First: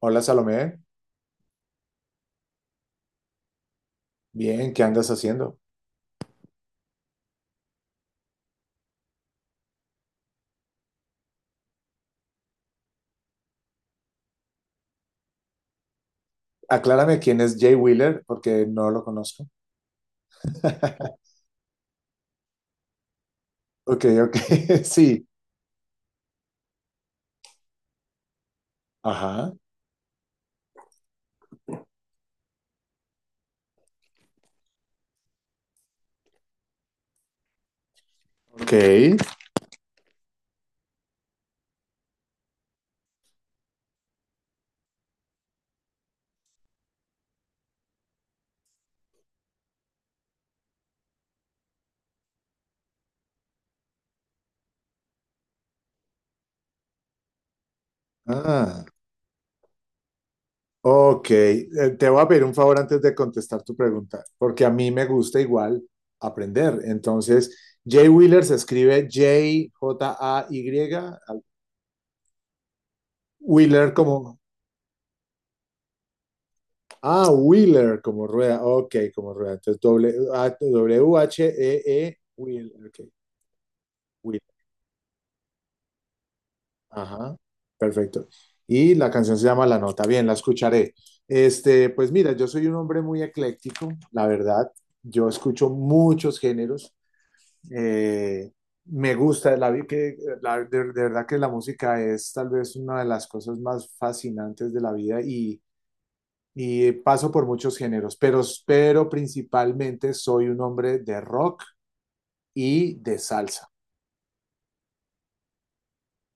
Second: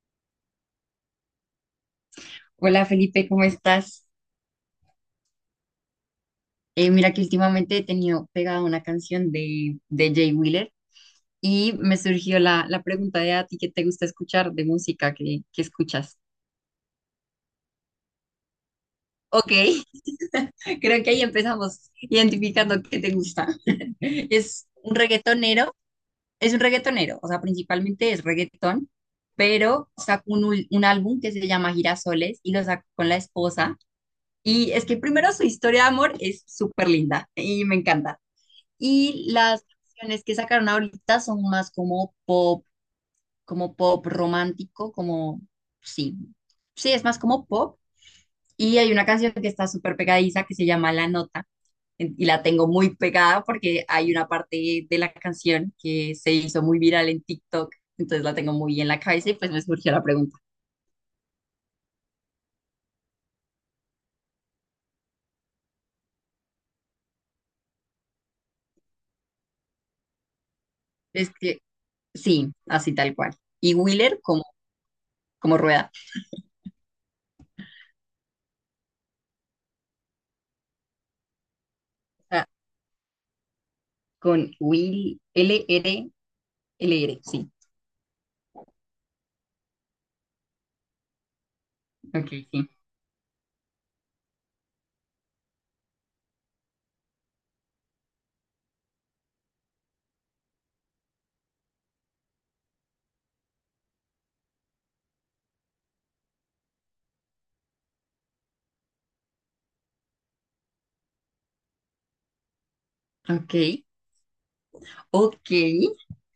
Hola Salomé, Hola Felipe, ¿cómo estás? bien, ¿qué andas haciendo? Mira que últimamente he tenido pegada una canción de Jay Wheeler y me surgió la pregunta de a ti qué te gusta escuchar de música que escuchas. Aclárame quién es Jay Wheeler porque no lo conozco. Ok, creo que ahí empezamos identificando qué te gusta. Ok, ok, Es un sí. reggaetonero, es un reggaetonero, o sea, principalmente es reggaetón, Ajá, pero sacó un álbum que se llama Girasoles y lo sacó con la esposa. Y es que primero su historia de amor es súper linda y me encanta. ok. Y las canciones que sacaron ahorita son más como pop romántico, como, sí, sí, es más como pop. Y hay una canción que está súper pegadiza que se llama La Nota. Y la tengo muy pegada porque hay una parte de la canción que se hizo muy viral en TikTok. Entonces la tengo muy Ah, en la cabeza y pues me surgió la pregunta. ok, te voy a pedir un favor antes de contestar tu pregunta, porque a mí me gusta igual aprender. Entonces, Jay Wheeler se escribe Jay, Es que sí, así tal cual. Y Wheeler Wheeler como, como, como rueda. Wheeler como rueda, ok, como rueda. Entonces, W-H-E-E, O sea, Wheeler, ok, Wheeler. con Will, L-R, L-R, Ajá, sí. perfecto. Y la canción se llama La Nota. Bien, la escucharé. Pues Ok, mira, yo soy sí. un hombre muy ecléctico, la verdad. Yo escucho muchos géneros. Eh, me gusta, la, vi- que, la- De verdad que la música es tal vez una de las cosas más fascinantes de la vida y paso por muchos géneros, pero principalmente soy un hombre de rock y de Ok. salsa. Ok,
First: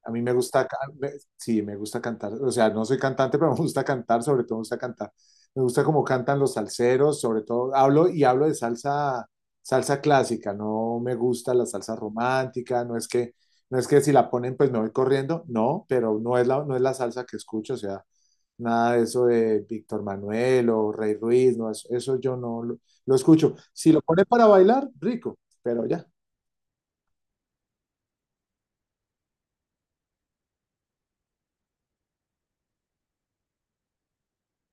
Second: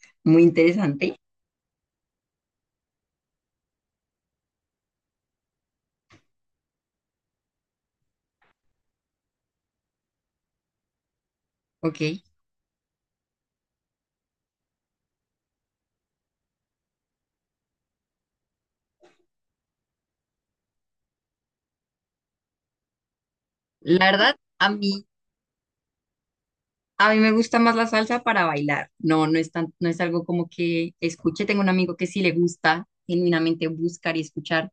A mí me muy gusta, ca- me- interesante. sí, me gusta cantar. O sea, no soy cantante, pero me gusta cantar, sobre todo me gusta cantar. Me gusta cómo cantan los salseros, sobre todo. Hablo y hablo de salsa, salsa clásica. No me gusta la salsa Ok. romántica. No es que si la ponen, pues me voy corriendo. No, pero no es la salsa que escucho. O sea, nada de eso de Víctor Manuel o Rey Ruiz. No, eso yo no lo escucho. Si lo La ponen verdad, para bailar, rico, pero ya, a mí me gusta más la salsa para bailar. No, no es tan, no es algo como que escuche. Tengo un amigo que sí le gusta genuinamente buscar y escuchar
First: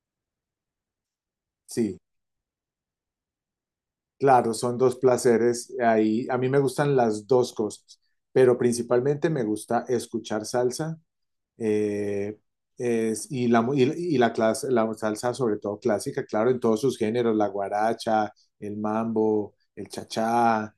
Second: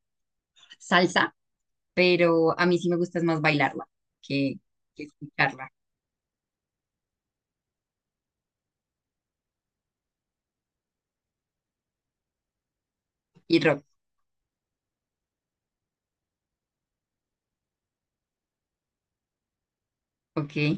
salsa, sí. pero a mí sí me gusta es más bailarla Claro, que, son dos que escucharla. placeres. Ahí, a mí me gustan las dos cosas, pero principalmente me gusta escuchar salsa eh, Y rock. La salsa sobre todo clásica, claro, en todos sus géneros, la guaracha, el mambo, el Ok, chachá,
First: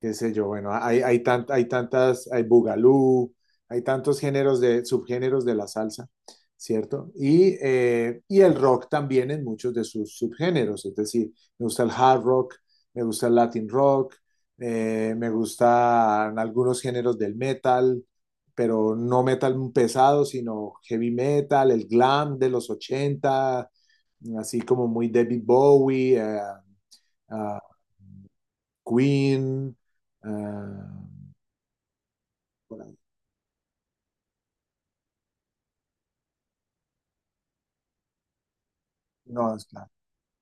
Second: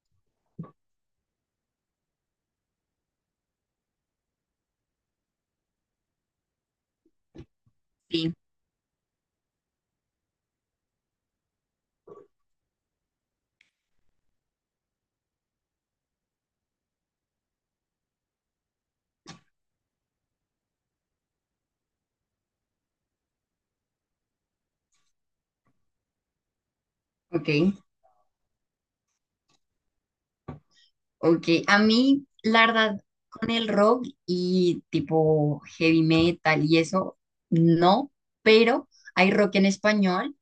qué sé yo, bueno, hay tantas, hay bugalú, hay tantos géneros subgéneros de la salsa, ¿cierto? Y, eh, sí, y el rock también en muchos de sus subgéneros, es decir, me gusta el hard rock, me gusta el latin rock, me gustan algunos géneros del metal, pero no metal pesado, sino heavy metal, el glam de los 80 así como muy David Bowie, ok, ah, Queen, ah, ok. A mí, la verdad, con el rock y tipo heavy metal y eso, no, pero hay no, rock es en claro. español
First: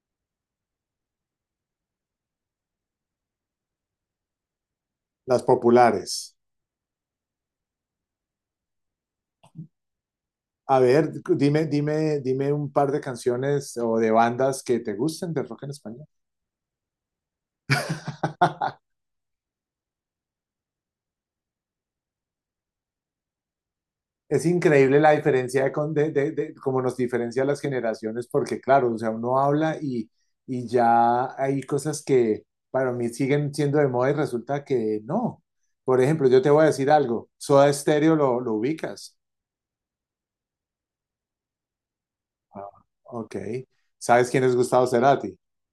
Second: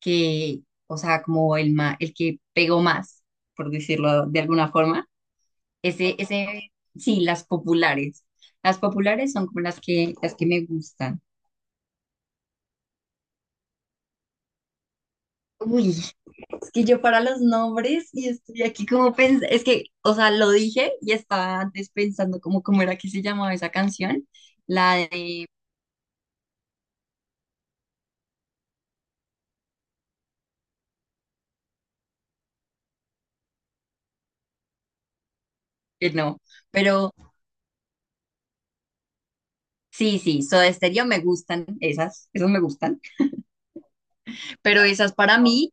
que, o sea, como el que pegó más, por decirlo de alguna forma. Las Ese, populares. ese, sí, las populares. Las populares son como las que me A ver, gustan. dime, dime, dime un par de canciones o de bandas que te gusten de rock en Uy, español. es que yo para los nombres y estoy aquí como pensando, es que, o sea, lo dije y estaba antes pensando como cómo era que se llamaba esa canción, Es la increíble la de, diferencia de, con- de- cómo nos diferencia las generaciones, porque claro, o sea, uno habla y ya hay cosas que para mí siguen siendo de moda y resulta que no. Por ejemplo, yo no, te voy a decir pero algo, Soda Stereo lo ubicas. sí, sí, Soda Stereo me gustan esas, esas me Ah, gustan. ok. ¿Sabes quién es Pero Gustavo esas Cerati? para mí,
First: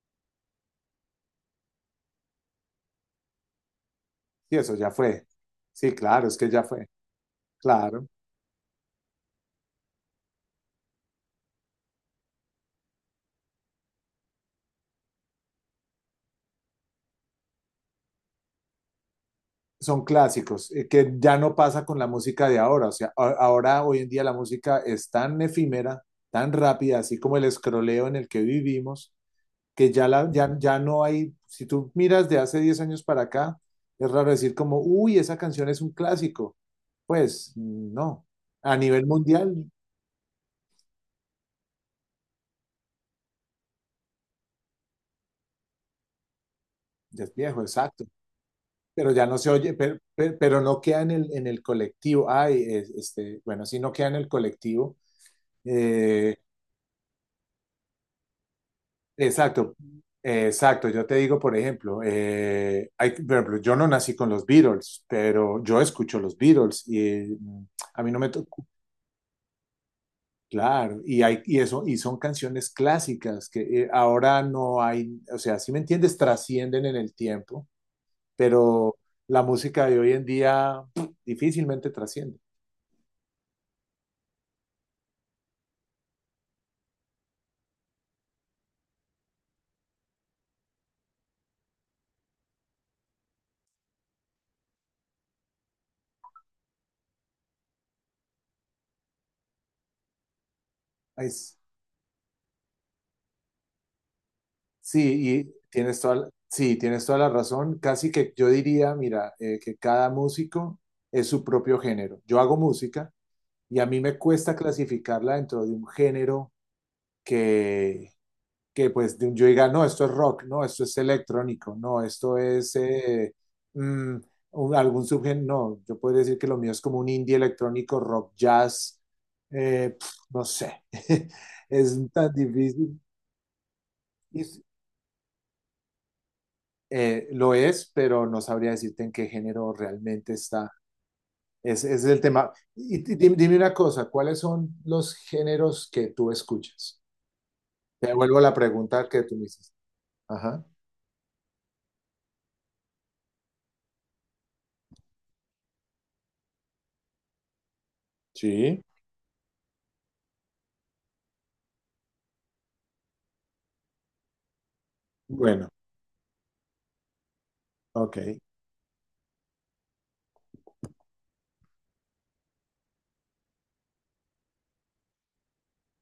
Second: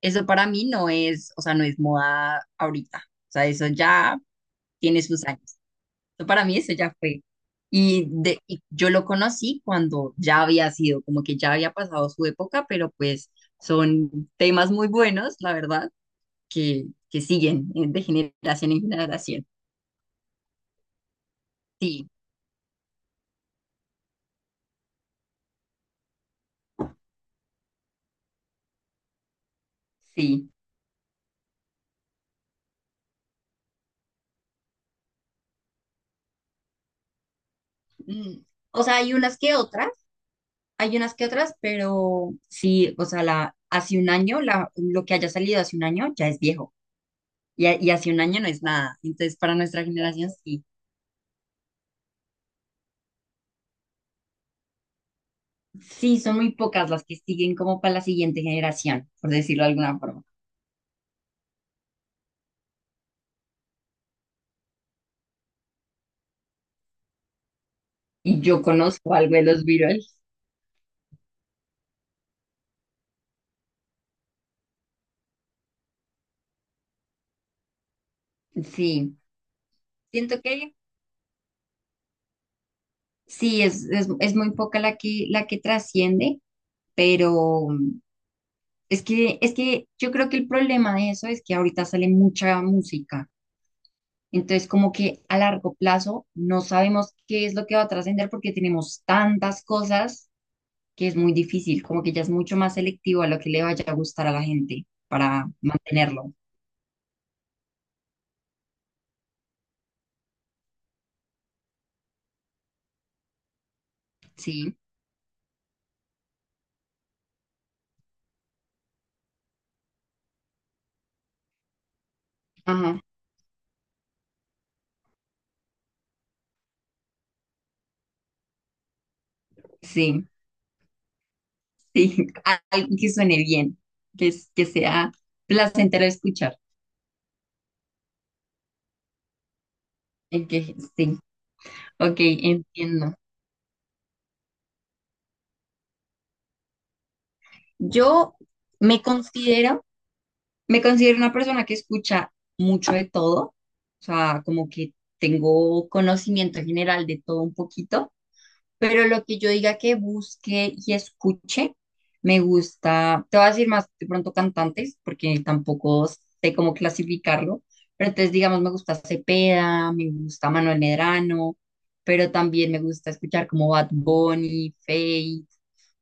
eso para mí no es, o sea, no es moda ahorita. O sea, eso ya Sí, eso ya tiene sus fue. años. Sí, Eso claro, es para que mí ya eso fue. ya fue. Claro. Y yo lo conocí cuando ya había sido, como que ya había pasado su época, pero pues son temas muy buenos, la verdad, que siguen de generación en generación. Son clásicos, que ya no pasa con la Sí, música de ahora. O sea, ahora, hoy en día, la música es tan efímera, tan rápida, así como el escroleo en el que vivimos, que ya, la, sí. ya, ya no hay. Si tú miras de hace 10 años para acá, es raro decir como, uy, esa canción es un clásico. Pues no. Mm. A O sea, nivel hay unas mundial, que otras, hay unas que otras, pero sí, o sea, la, hace un año, la, lo que haya salido hace un año ya es viejo. ya es viejo, Y, y exacto. hace un año no es nada. Pero ya no Entonces, se para oye, nuestra pero generación, per- pero, sí. no queda en el, colectivo. Ay, bueno, si no queda en el colectivo. Sí, eh, son muy pocas las que siguen como para la siguiente generación, por decirlo de exacto, alguna forma. exacto. Yo te digo, por ejemplo, yo no nací con los Beatles, pero yo escucho los Beatles y a mí no me Y yo tocó. conozco algo de los virales. Claro, y son canciones clásicas que ahora no hay, o sea, si me entiendes, trascienden en el tiempo. Pero Sí, la música de hoy en siento que día difícilmente trasciende. sí, es muy poca la que trasciende, pero es que yo creo que el problema de eso es que ahorita sale mucha música. Entonces, como que a largo plazo no sabemos qué es lo que va a trascender porque tenemos tantas cosas que es Ay, muy s- difícil, como que ya es mucho más selectivo a lo que le vaya a gustar a la gente sí, para mantenerlo, sí, tienes toda la razón. Casi que yo diría, mira, que cada músico es su propio género. Yo hago música y a mí me cuesta ¿sí? clasificarla dentro de un género que que pues de yo diga, no, esto es rock, no, esto es electrónico, no, esto es Ajá, mm, algún subgénero, no, yo podría decir que lo mío es como un indie electrónico, rock, jazz, sí, no sé, es sí, tan algo difícil. que suene bien, que, Es- que sea placentero escuchar. Lo es, pero no sabría decirte en qué género realmente En está, que sí, ese es ok, el tema. Y, entiendo. di- di- dime una cosa, ¿cuáles son los géneros que tú escuchas? Te Yo devuelvo la me pregunta que tú me hiciste. considero, Ajá. me considero una persona que escucha mucho de todo, o sea, como que tengo conocimiento general de todo un poquito. Sí. Pero lo que yo diga que busque y escuche, me gusta, te voy a decir más de pronto cantantes, porque Bueno, tampoco sé cómo clasificarlo, pero entonces ok. digamos me gusta Cepeda, me gusta Manuel Medrano, pero también me gusta escuchar como Bad Bunny, Feid,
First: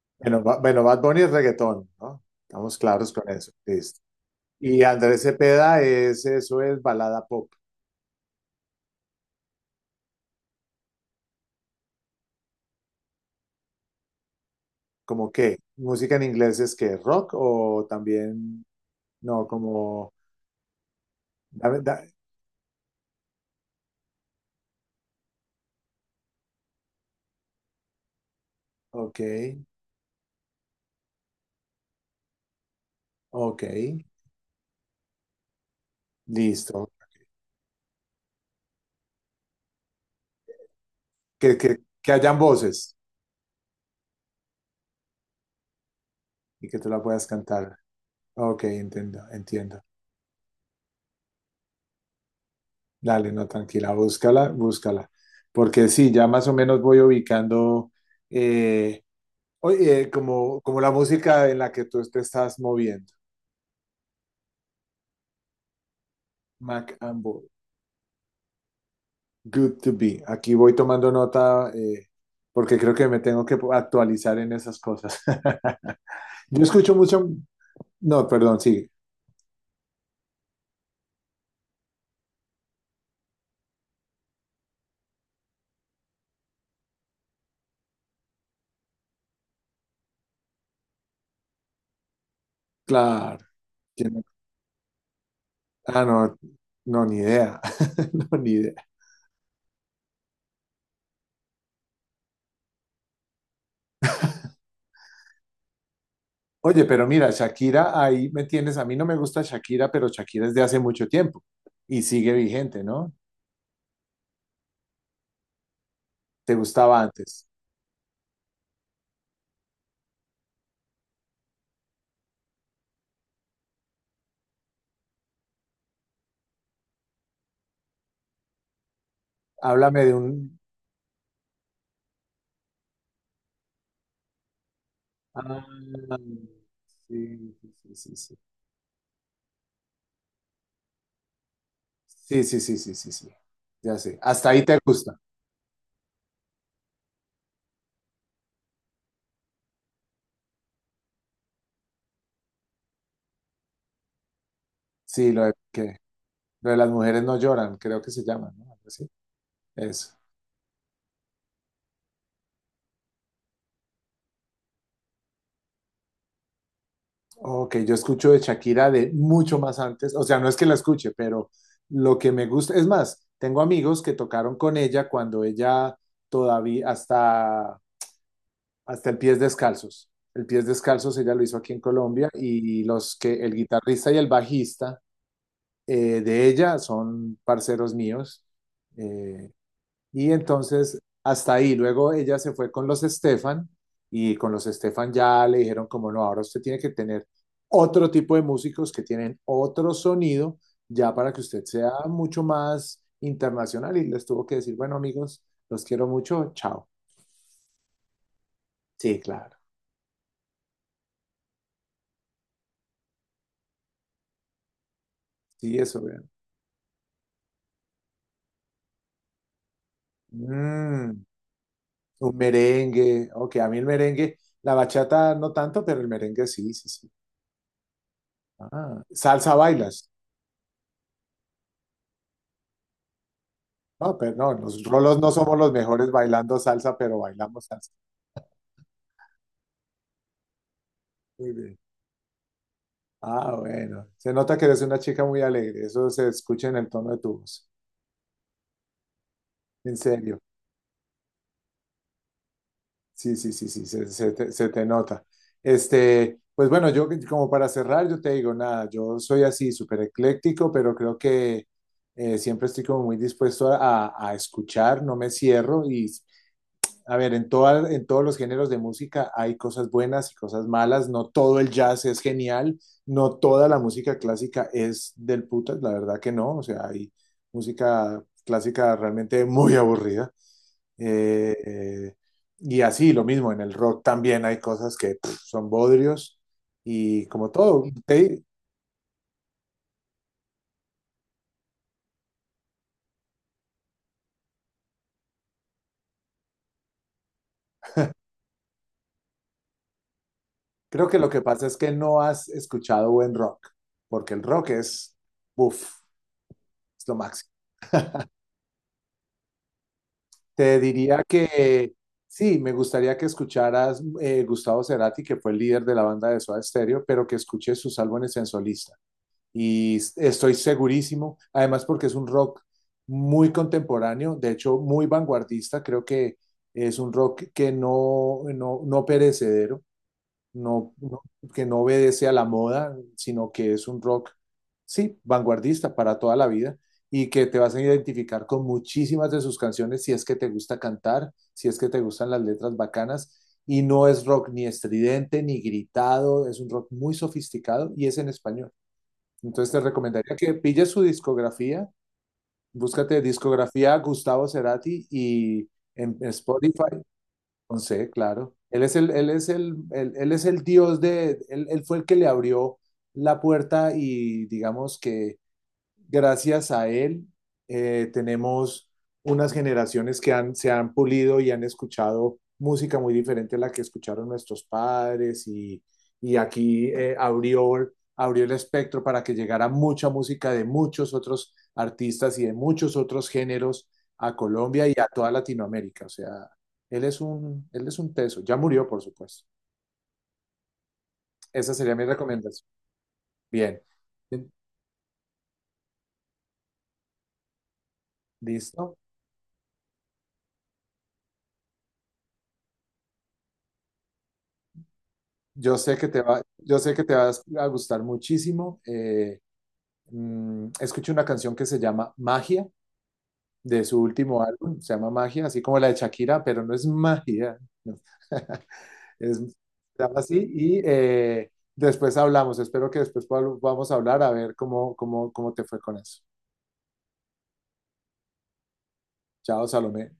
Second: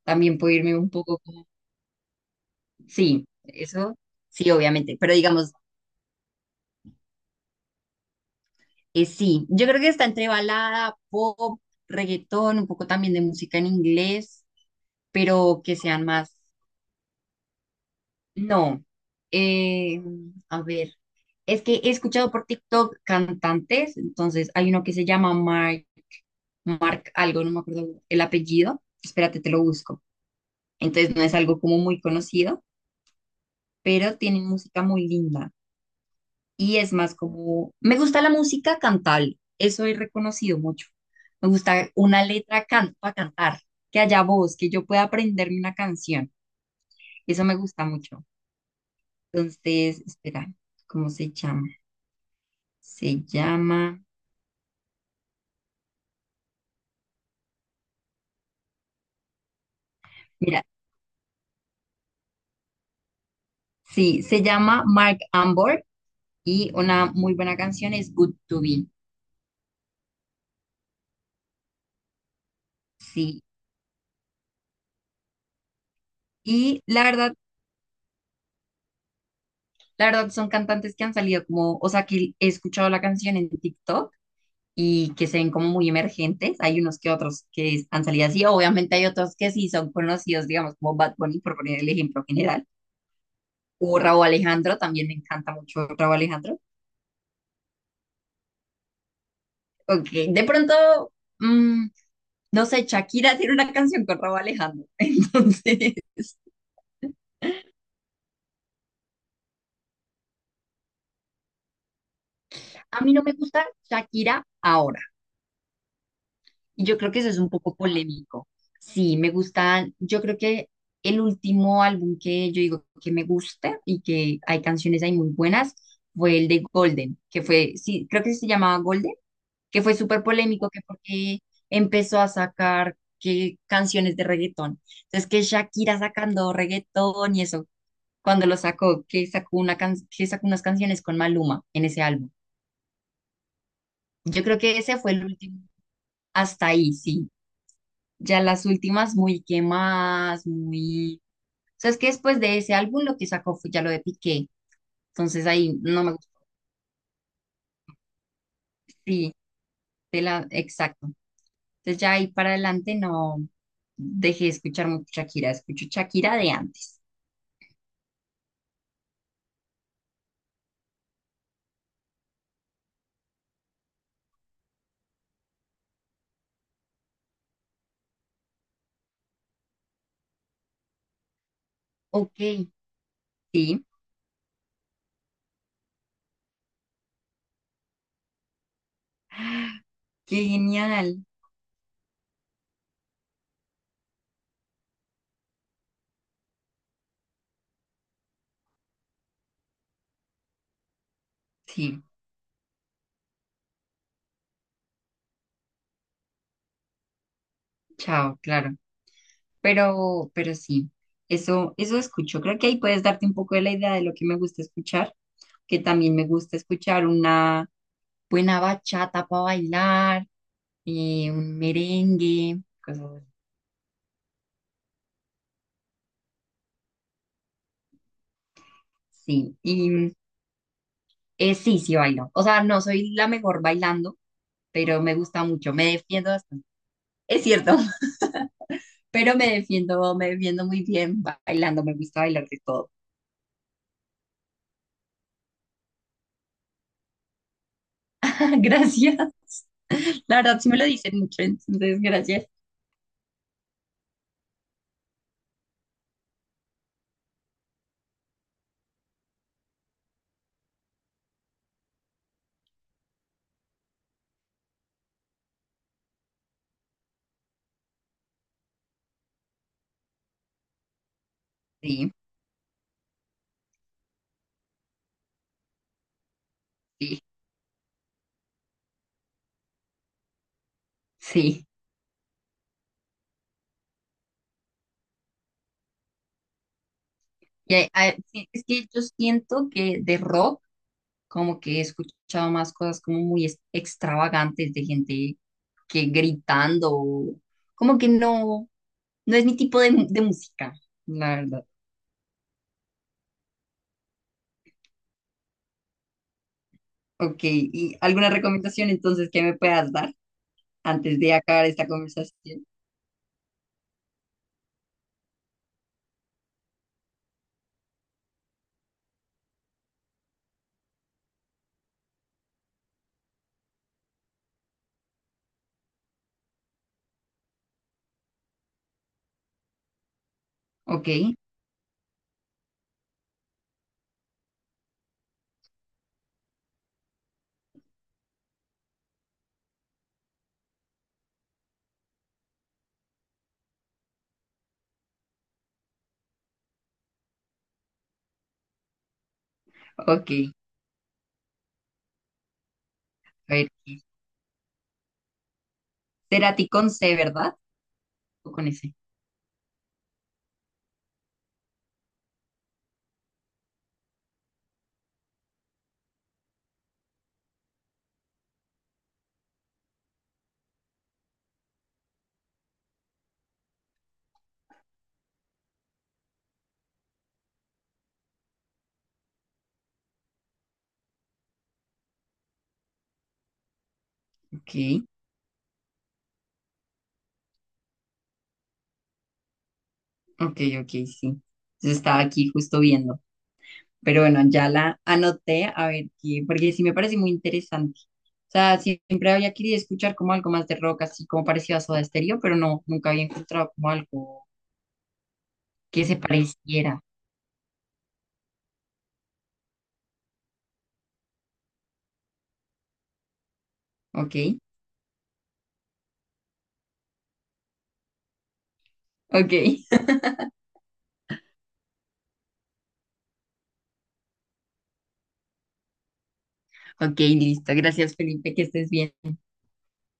también Bueno, puedo irme un Bad poco Bunny es como, reggaetón, ¿no? Estamos claros sí, con eso. eso Listo. sí, Y obviamente, pero Andrés digamos, Cepeda eso es balada pop. Sí, yo creo que está entre balada, pop, reggaetón, un poco también de música en inglés, ¿Cómo qué? pero que sean ¿Música en más inglés es que rock o también, no, no, eh, como, a ver, es que dame- he da- escuchado por TikTok cantantes, entonces hay uno que se llama Mark, Mark algo, no me acuerdo el apellido, ok, espérate, te lo busco. Entonces no es algo como muy conocido, ok, pero tienen música muy linda y listo. es más como, me gusta la música cantable, eso he reconocido mucho. Me Que, que, gusta que una hayan letra voces can para cantar, que haya voz, que yo pueda aprenderme una canción, y que tú la puedas eso me cantar. gusta mucho. Ok, entiendo, entiendo. Entonces, espera, ¿cómo se llama? Se Dale, no, tranquila, llama, búscala, búscala. Porque sí, ya más o menos voy ubicando. eh, Oye, como, mira, como la música en la que tú te estás moviendo, sí, se llama Mark Ambor y Mac una muy Ambo, buena canción es Good to Be. Good to Be. Aquí voy tomando nota porque creo que me Sí, tengo que actualizar en esas cosas. Yo y escucho mucho, no, perdón, sí, la verdad son cantantes que han salido como, o sea, que he escuchado la canción en TikTok y que se ven como muy emergentes. Hay unos que otros que han salido así, obviamente hay otros que sí son conocidos, digamos, como Bad Bunny, por poner el ejemplo general, claro. o ¿Quién- Rauw Alejandro, también me encanta mucho Ah, Rauw no, Alejandro. no, ni idea, no, ni idea. Ok, de pronto. Mm. No sé, Shakira tiene una canción con Rauw Alejandro. Entonces, Oye, pero mira, Shakira, ahí me tienes, a mí no me gusta Shakira, pero Shakira es de hace mucho tiempo y sigue vigente, a ¿no? mí no me gusta Shakira ahora. ¿Te Y yo gustaba creo que eso es antes? un poco polémico. Sí, me gusta, yo creo que el último álbum que yo digo que me gusta y que hay canciones ahí muy buenas fue el de Golden, que fue, sí, creo que se llamaba Golden, que fue Háblame de súper un, polémico, que porque empezó a sacar que canciones de reggaetón. Entonces, que Ah, Shakira sacando reggaetón y sí, eso, sí, sí, sí. cuando lo sacó, que sacó que sacó unas canciones con Maluma en ese álbum. Sí, sí, sí, sí, sí, sí. Sí. Ya sé. Yo Hasta creo ahí te que ese fue gusta. el último. Hasta ahí, sí. Ya las últimas muy quemadas, muy... O sea, es que después de ese álbum lo que sacó fue ya lo de Piqué. Sí, Entonces ahí no me lo de las mujeres no lloran, creo que se llama, ¿no? Algo así. sí, Eso. de la, exacto. Entonces ya ahí para adelante no dejé de escuchar mucho Shakira, escucho Shakira de antes. Ok, yo escucho de Shakira de mucho más antes. O sea, no es que la escuche, pero lo que me gusta, es más, tengo amigos que tocaron con ella cuando ella todavía, hasta el Pies Descalzos. El Pies Descalzos ella lo hizo aquí en Colombia Ok, y el sí. guitarrista y el bajista de ella, son parceros míos. eh, ¡Ah! y Qué entonces genial. hasta ahí, luego ella se fue con los Estefan y con los Estefan ya le dijeron como no, ahora usted tiene que tener otro tipo de músicos que tienen otro sonido ya para que usted sea Sí, mucho más internacional y les tuvo que decir, bueno amigos, los quiero mucho, chao. chao, claro. Sí, claro. Pero sí, eso escucho. Creo que ahí puedes darte un poco de la idea de lo que me gusta escuchar, Sí, que eso, también me vean. gusta escuchar una buena bachata para bailar, Mm, un un merengue, cosas merengue, así. ok, a mí el merengue, la bachata no tanto, pero el merengue sí, sí, sí. Ah, salsa Sí, y bailas. Sí, sí bailo. O sea, no soy la mejor No, bailando, pero no, los pero me rolos no gusta somos los mucho, me mejores defiendo bailando bastante. salsa, pero Es bailamos cierto, salsa. pero me defiendo muy bien Muy bien. bailando, me gusta bailar de todo. Ah, bueno. Se nota que eres una chica muy alegre. Eso se escucha en el tono de tu voz. Gracias. En La serio. verdad, sí me lo dicen mucho, entonces gracias. Sí, sí, sí, sí, se te nota. Pues bueno, yo como para cerrar, yo te digo, nada, yo soy así, súper ecléctico, pero creo que siempre estoy como muy dispuesto a, a escuchar, no me cierro y a ver, en todos los géneros de música hay cosas buenas y cosas malas. No todo el jazz Sí, es genial, no toda la música clásica es del putas, la verdad que no. O sea, hay sí, música clásica realmente muy aburrida. Eh, sí. eh, y así, lo mismo, en el rock también hay cosas que son bodrios y como Y todo, sí, es que yo siento que de rock, como que he escuchado más cosas como muy extravagantes de gente que gritando, o- como que no, no es mi tipo de, de música, creo que lo la que verdad. pasa es que no has escuchado buen rock, porque el rock uff, es lo Ok, máximo. ¿y alguna recomendación entonces que me puedas dar Te antes diría de acabar esta que sí, conversación? me gustaría que escucharas Gustavo Cerati, que fue el líder de la banda de Soda Stereo, pero que escuches sus álbumes en solista. Y estoy segurísimo, además porque es un rock muy contemporáneo, de hecho muy vanguardista, creo que es un rock que no perecedero no, Ok, no- que no obedece a la moda, sino que es un rock, sí, vanguardista para toda la vida y que te vas a identificar con muchísimas de sus canciones si es que te gusta cantar, si es que te gustan las letras bacanas. Y no es rock ni estridente ni gritado, es un rock muy sofisticado y es en español. Entonces te ok, recomendaría que pilles su discografía, búscate a ver, discografía Gustavo Cerati y en Cerati con Spotify C, ¿verdad? con C, O claro. con Él S. es el, él es el, él, él es el dios de, él fue el que le abrió la puerta y digamos que gracias a él tenemos unas generaciones se han pulido y han escuchado música muy diferente a la que escucharon nuestros padres y aquí abrió el espectro para que llegara mucha música de muchos otros artistas y de muchos otros géneros a Colombia y Ok. a toda Latinoamérica. O sea, él es un teso. Ya murió, por supuesto. Ok, ok, sí. Esa Yo sería mi estaba aquí recomendación. justo viendo. Bien. Pero bueno, ya la anoté, a ver qué, porque sí me parece muy interesante. O sea, ¿Listo? siempre había querido escuchar como algo más de rock, así como parecido a Soda Stereo, pero no, nunca había encontrado como algo Yo sé que que se te va, yo sé pareciera. que te va a gustar muchísimo. Escuché una canción que se llama Magia, de su Ok, último álbum, se llama Magia, así como la de Shakira, pero no es magia, no. Ok, Se llama así y después hablamos. Espero que después podamos hablar a ver cómo te fue con eso. ok, listo. Gracias, Felipe, que estés bien. Chao, Salomé.